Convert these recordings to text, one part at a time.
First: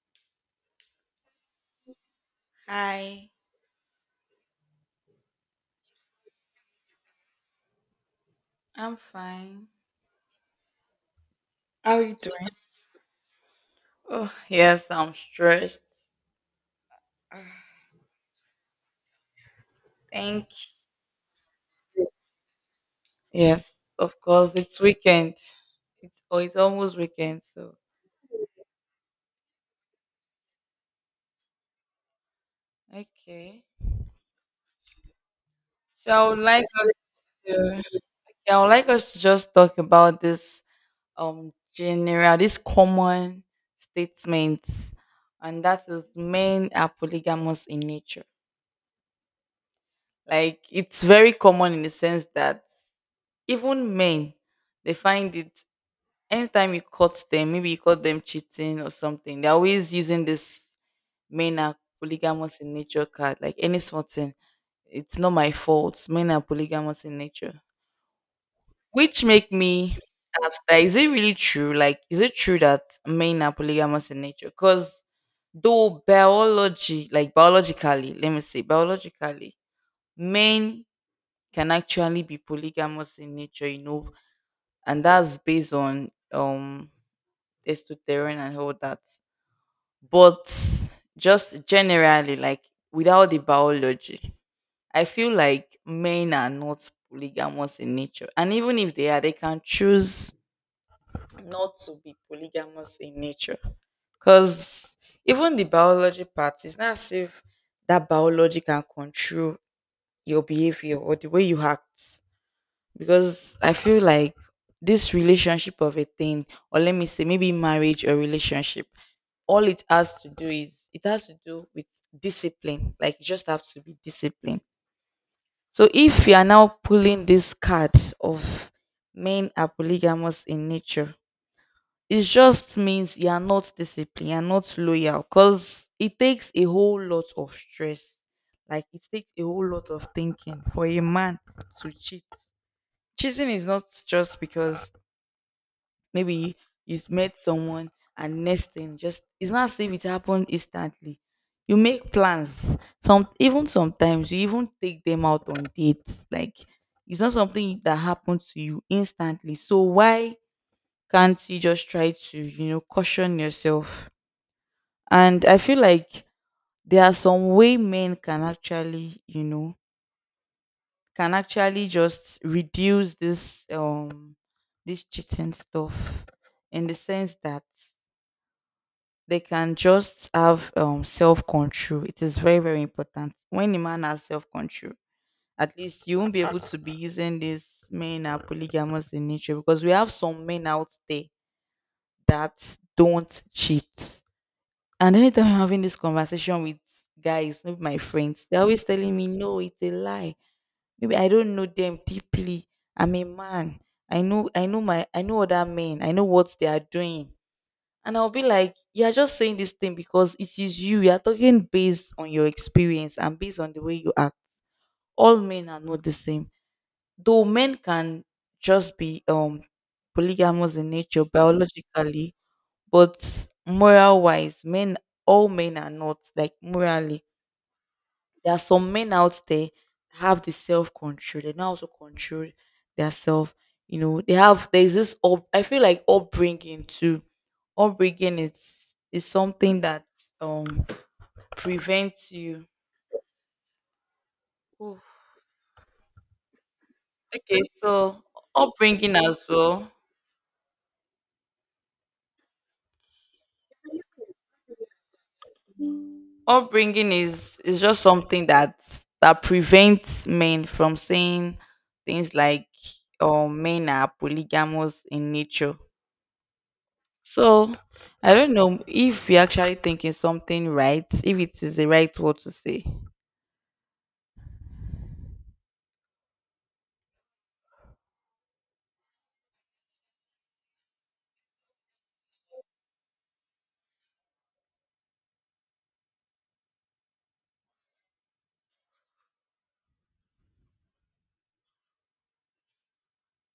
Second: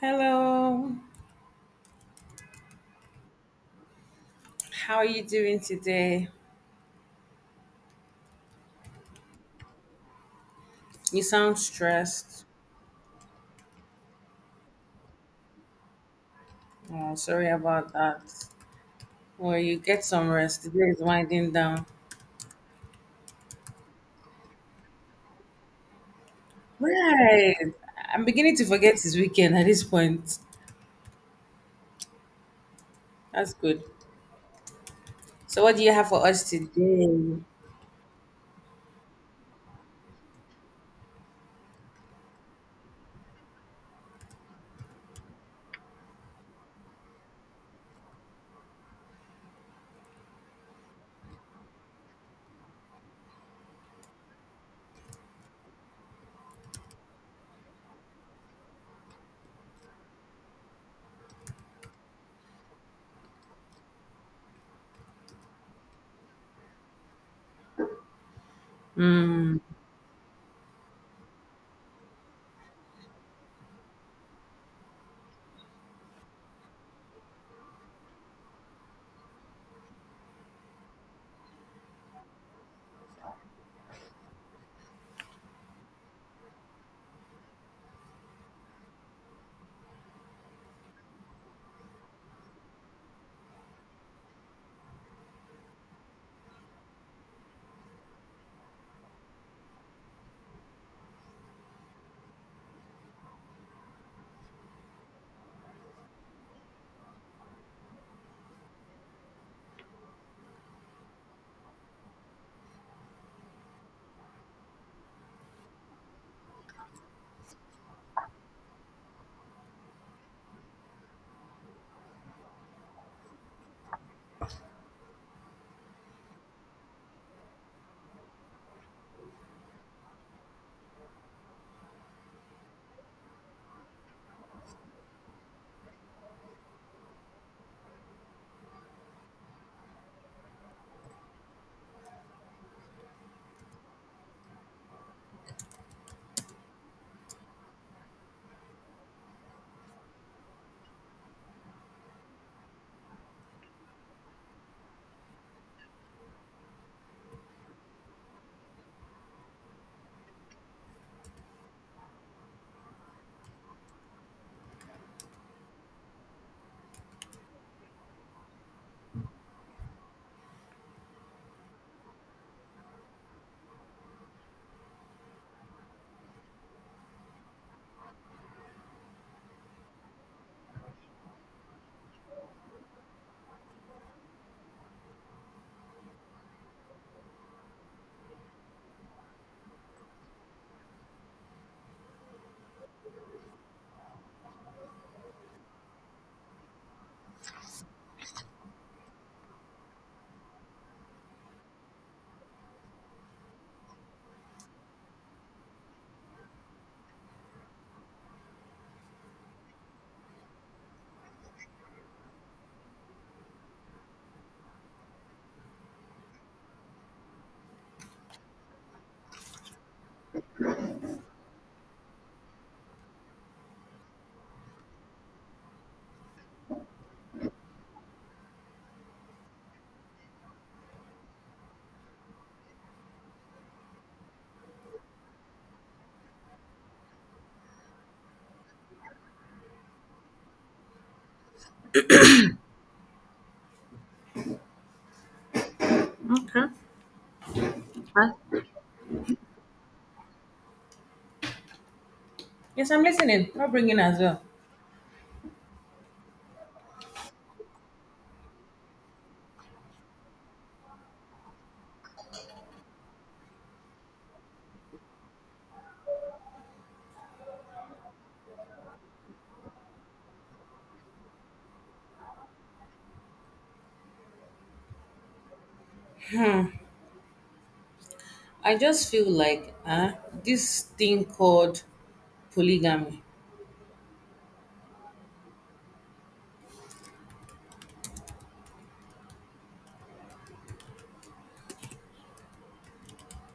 Hello, Hi, how are you doing today? I'm fine. You sound How are you stressed. doing? Oh, yes, I'm stressed. Oh, sorry about that. Well, you get some Thank rest. Today is winding down. you. Yes, of course, it's weekend. It's almost weekend, Right. so I'm beginning to forget it's weekend at this point. That's okay. good. So, what do you have So for I would us like us today? to yeah, I would like us to just talk about this general, this common statements, and that is men are polygamous in nature. Like it's very common in the sense that even men they find it anytime you caught them, maybe you caught them cheating or something, they're always using this men are polygamous in nature card, like any small thing. It's not my fault. Men are polygamous in nature. Which make Hmm. me ask, that is it really true? Like, is it true that men are polygamous in nature? Because though biology, like biologically, let me say biologically, men can actually be polygamous in nature, you know, and that's based on testosterone and all that. But just generally, like without the biology, I feel like men are not polygamous in nature. And even if they are, they can choose not to be polygamous in nature. Because even the biology part, it's not as if that biology can control your behavior or the way you act, because I feel like this relationship of a thing, or let me say, maybe marriage or relationship, all it has to do with discipline. Like you just have to be disciplined. So if you are now pulling this card of men are polygamous in nature, it just means you are not disciplined, you are not loyal, because it takes a whole lot of stress. Like it takes a whole lot of thinking for a man to cheat. Cheating is not just because maybe you met someone and next thing just, it's not as if it happened instantly. You make plans. Sometimes you even take them out on dates. Like it's not something that happens to you instantly. So why can't you just try to, caution yourself? And I feel like there are some way men can actually just reduce this cheating stuff, in the sense that they can just have self control. It is very very important. When a man has self control, at least you won't be able to be using this men are polygamous in nature, because we have some men out there that don't cheat. And anytime I'm having this conversation with guys, with my friends, they're always telling me, no, it's a lie. Maybe I don't know them deeply, I'm a man, I know other men, I know what they are doing. And I'll be like, you're just saying this thing because it is you. You're talking based on your experience and based on the way you act. All men are not the same. Though men can just be polygamous in nature biologically, but moral wise, men, all men are not like, morally, there are some men out there that have the self control. They know how to control their self. You know, they have there's this up, I feel like upbringing too. Upbringing is something that um prevents you. Oof. Okay. Okay, so Huh? upbringing as well. Yes, I'm listening. I'll bring as well. Upbringing is just something that prevents men from saying things like men are polygamous in nature. So I don't know if you're actually thinking something right, if it is the right word to say. I just feel like this thing called polygamy.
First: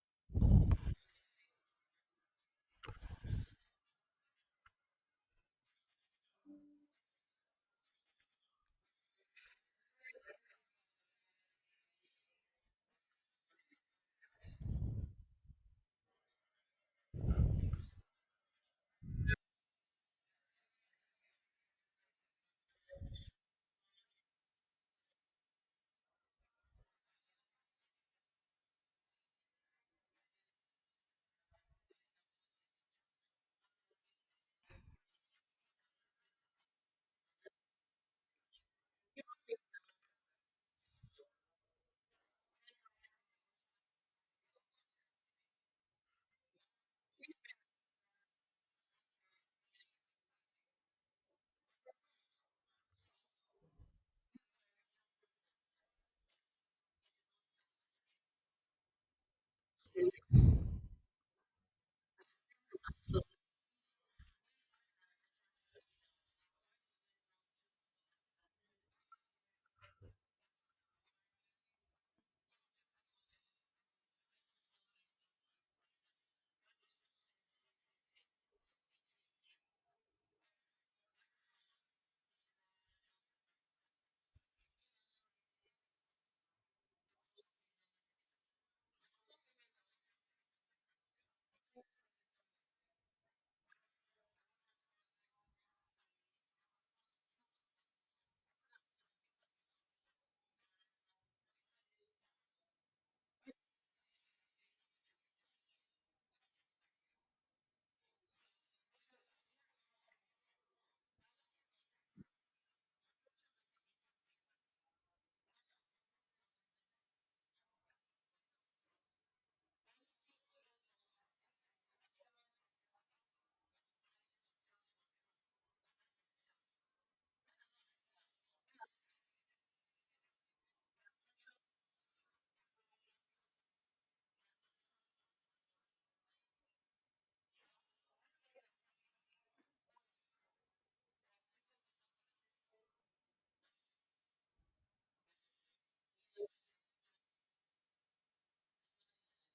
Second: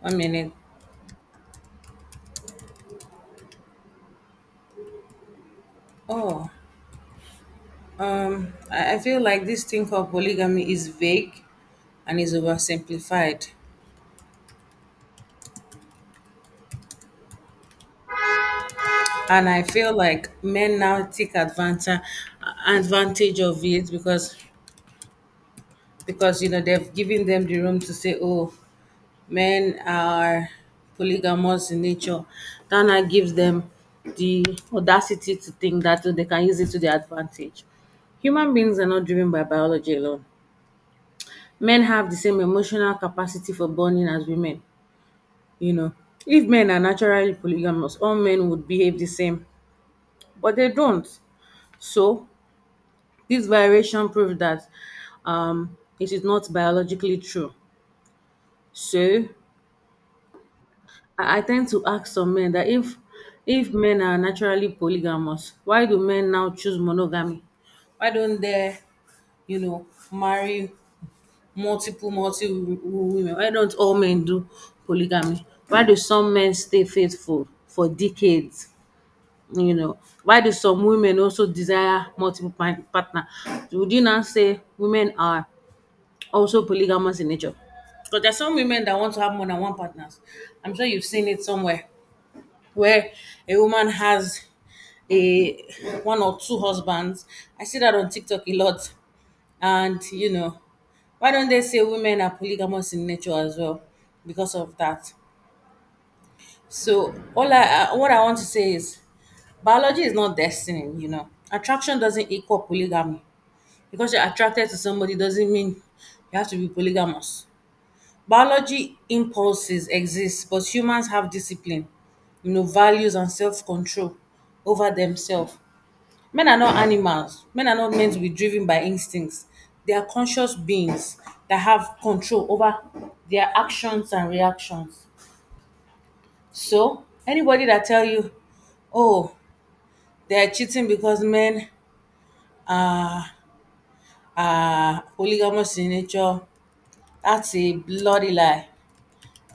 One minute. Oh, I feel like this thing called polygamy is vague and is oversimplified. And I feel like men now take advantage of it because you know they've given them the room to say, oh, men are polygamous in nature. That now gives them the audacity to think that oh, they can use it to their advantage. Human beings are not driven by biology alone. Men have the same emotional capacity for bonding as women. You know, if men are naturally polygamous, all men would behave the same, but they don't. So, this variation proves that it is not biologically true. So, I tend to ask some men that if men are naturally polygamous, why do men now choose monogamy? Why don't they, you know, marry women? Why don't all men do polygamy? Why do some men stay faithful for decades? You know, why do some women also desire partner? Would you now say women are also polygamous in nature? Because there's some women that want to have more than one partners. I'm sure you've seen it somewhere where a woman has a one or two husbands. I see that on TikTok a lot. And you know, why don't they say women are polygamous in nature as well because of that? So all I what I want to say is: biology is not destiny, you know. Attraction doesn't equal polygamy. Because you're attracted to somebody doesn't mean you have to be polygamous. Biology impulses exist, but humans have discipline, you know, values and self-control over themselves. Men are not animals. Men are not meant to be driven by instincts. They are conscious beings that have control over their actions and reactions. So anybody that tell you, oh, they are cheating because men Ah, ah, polygamous in nature. That's a bloody lie.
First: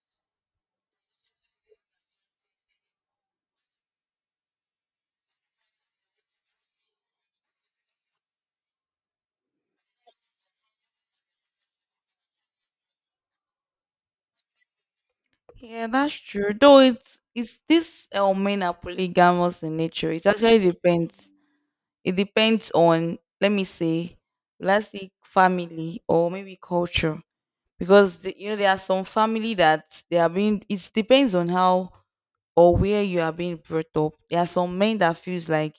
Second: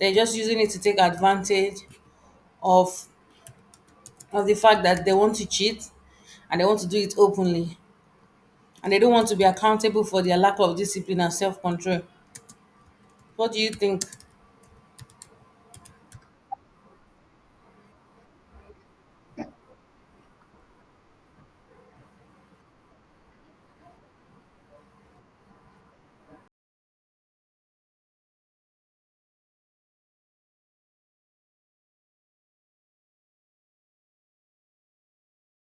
They're just using it to take advantage of the fact that they want to cheat and they want to do it openly. And they don't want to be accountable for their lack of discipline and self-control. What do you think? Yeah, that's true. Though it's this men are polygamous in nature. It actually depends. It depends on, let me say, let's say family or maybe culture. Because the, you know, there are some family that they are being. It depends on how or where you are being brought up. There are some men that feels like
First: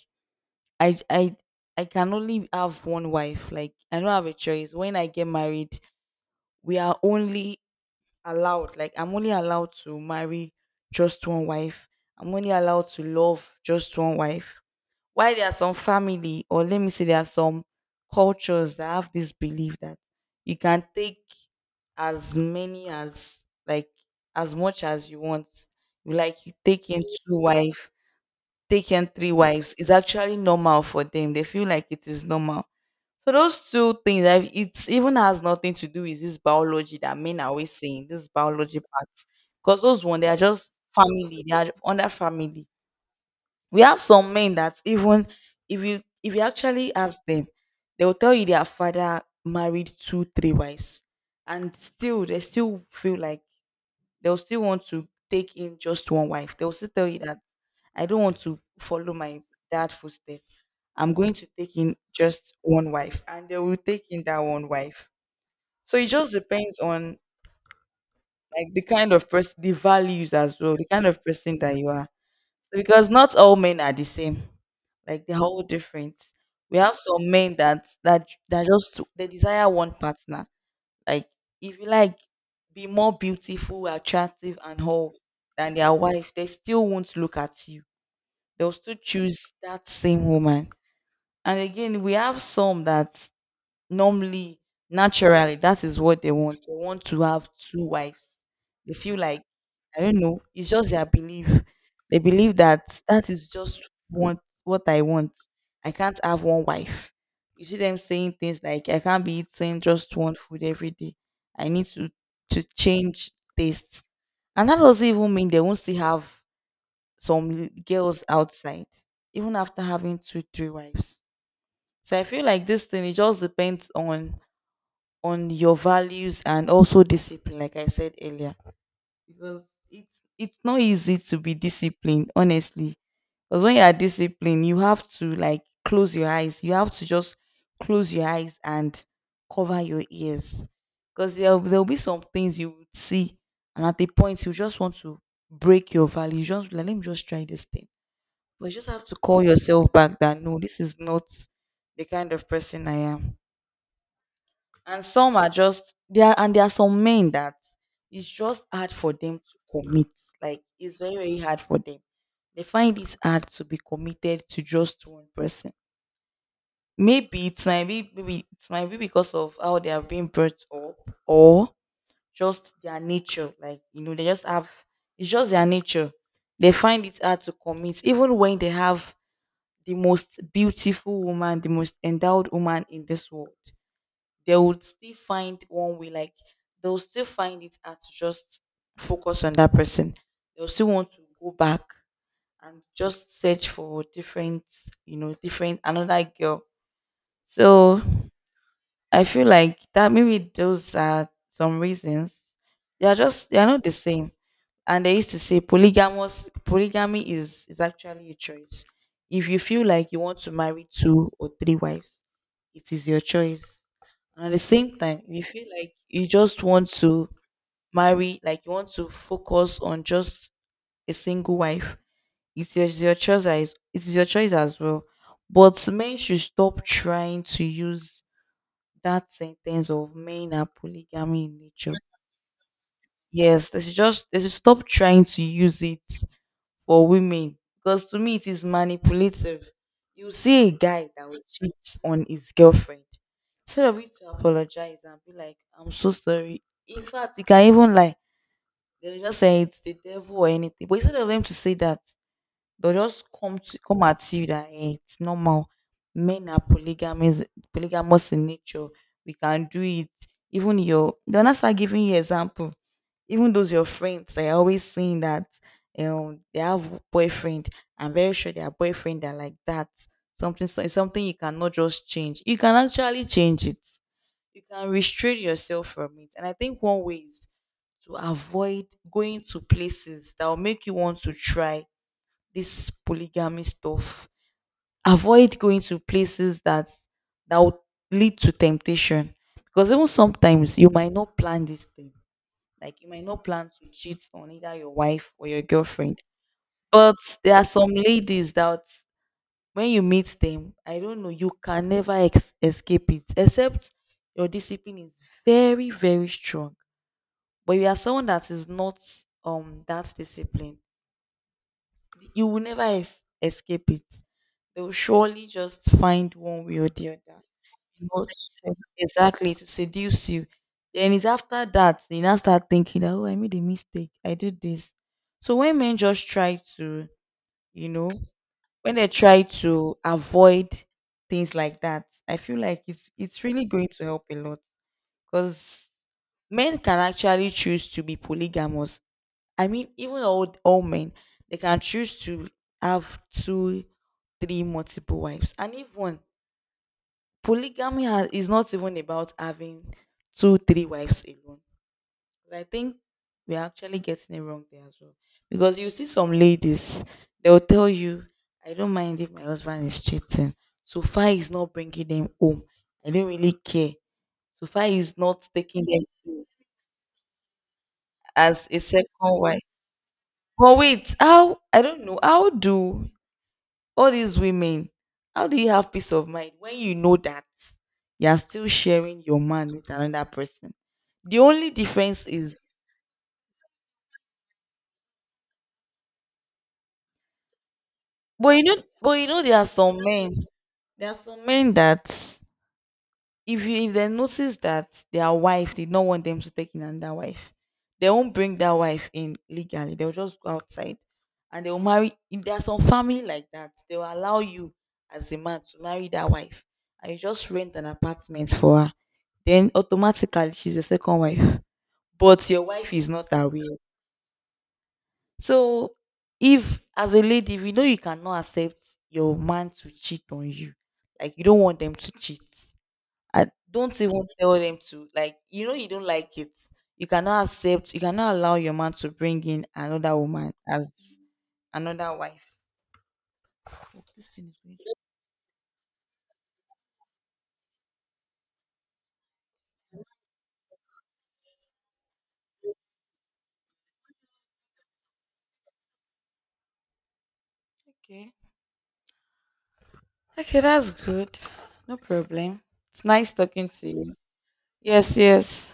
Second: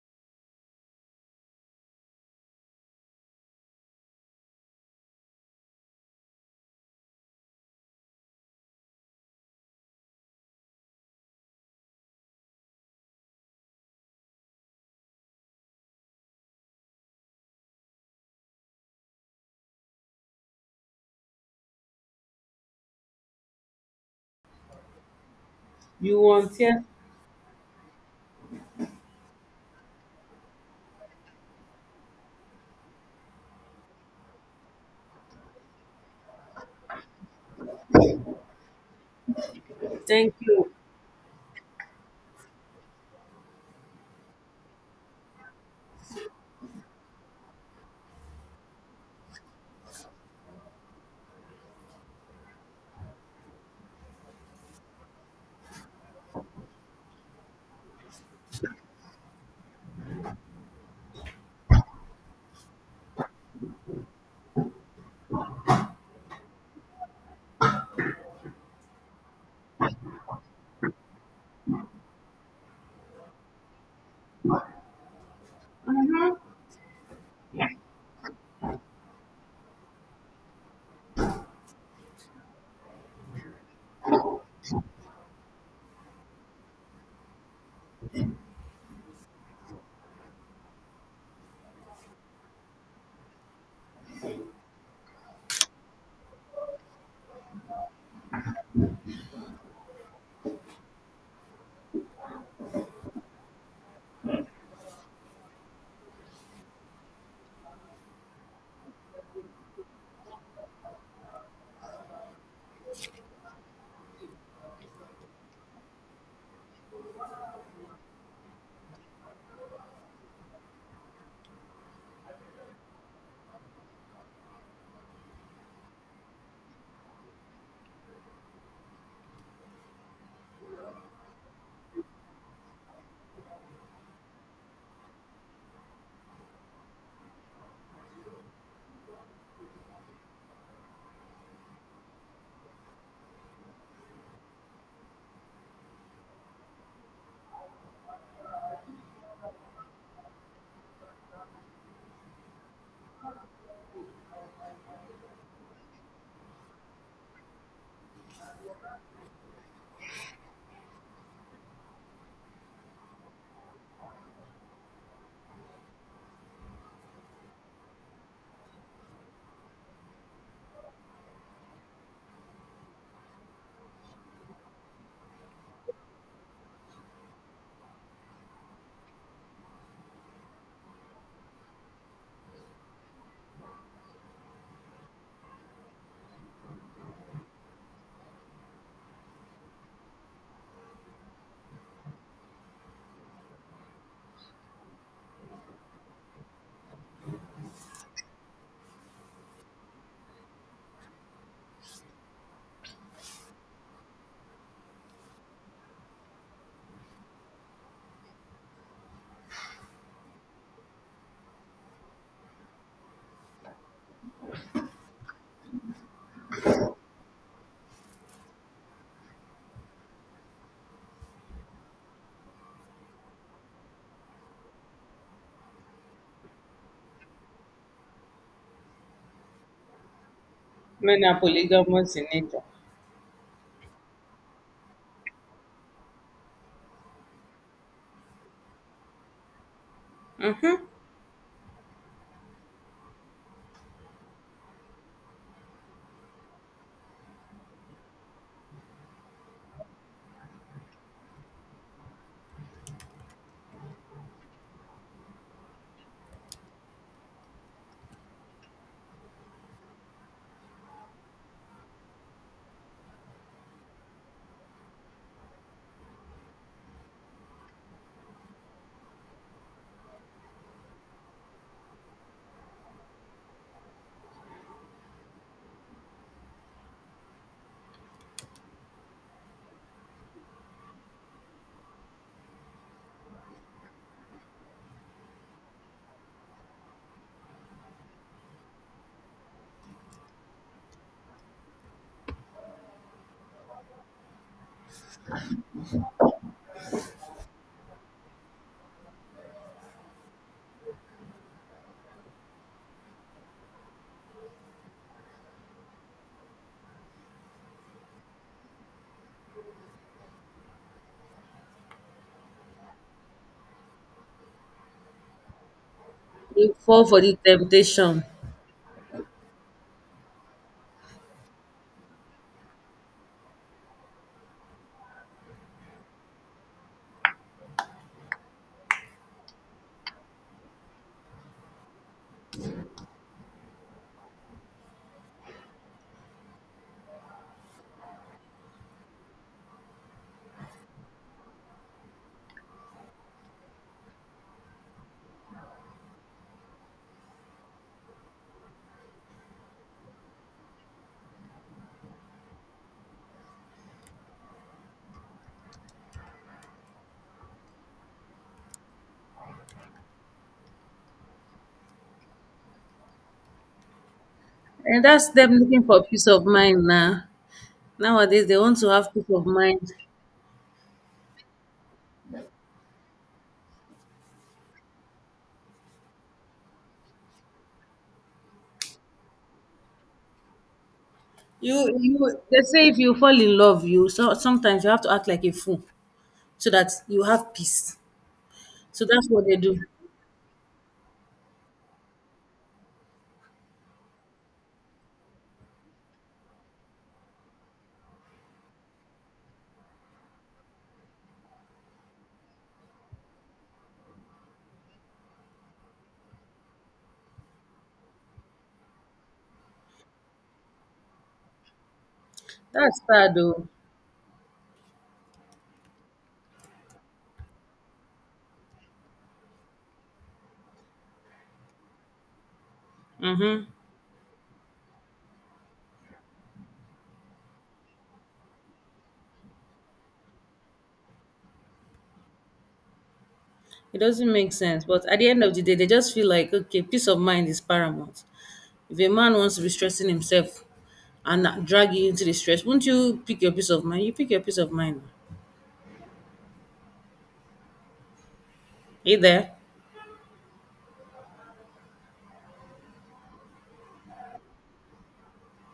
I I I can only have one wife. Like I don't have a choice. When I get married, we are only allowed. Like I'm only allowed to marry just one wife. I'm only allowed to love just one wife. Why there are some family, or let me say, there are some cultures that have this belief that you can take as many as like as much as you want. You You want here? take in two wife, taken three wives, is actually normal for them. They feel like it is normal. So those two things, like, it even has nothing to do with this biology that men are always saying, this biology part. Because those one, they Thank are you. just family. They are under family. We have some men that even if you actually ask them, they will tell you their father married two, three wives. And still, they still feel like they'll still want to take in just one wife. They'll still tell you that I don't want to follow my dad footstep. I'm going to take in just one wife, and they will take in that one wife. So it just depends on like the kind of person, the values as well, the kind of person that you are. Because not all men are the same. Like they're all different. We have some men that just they desire one partner, like if you like be more beautiful, attractive and whole than their wife, they still won't look at you. They'll still choose that same woman. And again, we have some that normally naturally that is what They want to have two wives. They feel like, I don't know, it's just their belief. They believe that is just what I want. I can't have one wife. You see them saying things like, I can't be eating just one food every day. I need to change taste. And that doesn't even mean they won't still have some girls outside, even after having two three wives. So I feel like this thing, it just depends on your values, and also discipline, like I said earlier. Because it's not easy to be disciplined, honestly. Because when you are disciplined, you have to like close your eyes. You have to just close your eyes and cover your ears, because there'll be some things you would see, and at the point you just want to break your values. You just be like, let me just try this thing, but you just have to call yourself back that no, this is not the kind of person I am. And some are just there, and there are some men that it's just hard for them to commit. Like it's very very hard for them. They find it hard to be committed to just one person. Maybe it might be because of how they have been brought up, or just their nature. Like, you know, they just have, it's just their nature. They find it hard to commit, even when they have the most beautiful woman, the most endowed woman in this world. They would still find one way. Like, they'll still find it hard to just focus on that person. They'll still want to go back and just search for different you know different another girl. So I feel like that maybe those are some reasons. They are just, they are not the same. And they used to say polygamous polygamy is actually a choice. If you feel like you want to marry two or three wives, it is your choice. And at the same time, if you feel like you just want to marry, like you want to focus on just a single wife, it's your choice. It is your choice as well. But men should stop trying to use that sentence of men are Men are polygamy in nature. polygamous in nature. Yes, they should stop trying to use it for women, because to me it is manipulative. You see a guy that will cheat on his girlfriend, instead of you to apologize and be like, "I'm so sorry." In fact, you can even like, they'll just say it's the devil or anything. But instead of them to say that, they'll just come at you that, "Eh, it's normal. Men are polygamous in nature. We can do it." Even your, they'll not start giving you example. Even those your friends, they're always saying that they have boyfriend. I'm very sure their boyfriend are like that. Something you cannot just change. You can actually change it. You can restrain yourself from it. And I think one way is to avoid going to places that will make you want to try this polygamy stuff. Avoid going to places that would lead to temptation. Because even sometimes you might not plan this thing. Like, you might not plan to cheat on either your wife or your girlfriend. But there are some ladies that when you meet them, I don't know, you can never escape it. Except your discipline is very, very strong. But you are someone that is not that disciplined, you will never escape it. They will surely just find one They way or fall the for the other, you know, temptation. to exactly to seduce you. Then it's after that you now start thinking that, oh, I made a mistake. I did this. So when men just try to, you know, when they try to avoid things like that, I feel like it's really going to help a lot, because men can actually choose to be polygamous. I mean, even old men, they can choose to have two, three multiple wives. And even polygamy is not even about having two, three wives alone. I think we're actually getting it wrong there as well. Because you see some ladies, they'll tell you, I don't mind if my husband is cheating. So far, he's not bringing them home. I don't really care. So far, And he's that's not them looking taking for peace them of mind now. Nowadays, they as a want to second have peace of wife. mind. But wait, how, I don't know, how do, all these women, how do you have peace of mind when you know that you're still sharing your man with another person? The only You difference you they is, say if you fall in love, you so sometimes you have to act like a fool so that you have peace. but you know, So but you that's know, what they there are do. Some men that if they notice that their wife did not want them to take in another wife, they won't bring that wife in legally. They'll just go outside and they'll marry. If there's some family like that, they will allow you as a man to marry that wife, and you just rent an apartment for her. Then automatically she's your second wife, but your wife That's is not sad aware. though. So if as a lady, if you know you cannot accept your man to cheat on you, like you don't want them to cheat, I Mm-hmm. don't even tell them to, like, you know, you don't like it. You cannot accept. You cannot allow your man to bring in another woman as another wife. It Oh, this doesn't thing make is going sense. to- But at the end of the day, they just feel like okay, peace of mind is paramount. If a man wants to be stressing himself and not drag you into the stress, won't you pick your peace of mind? You pick your peace of mind. Okay. Hey there. Okay, that's good. No problem. It's nice talking to you. Yes, yes.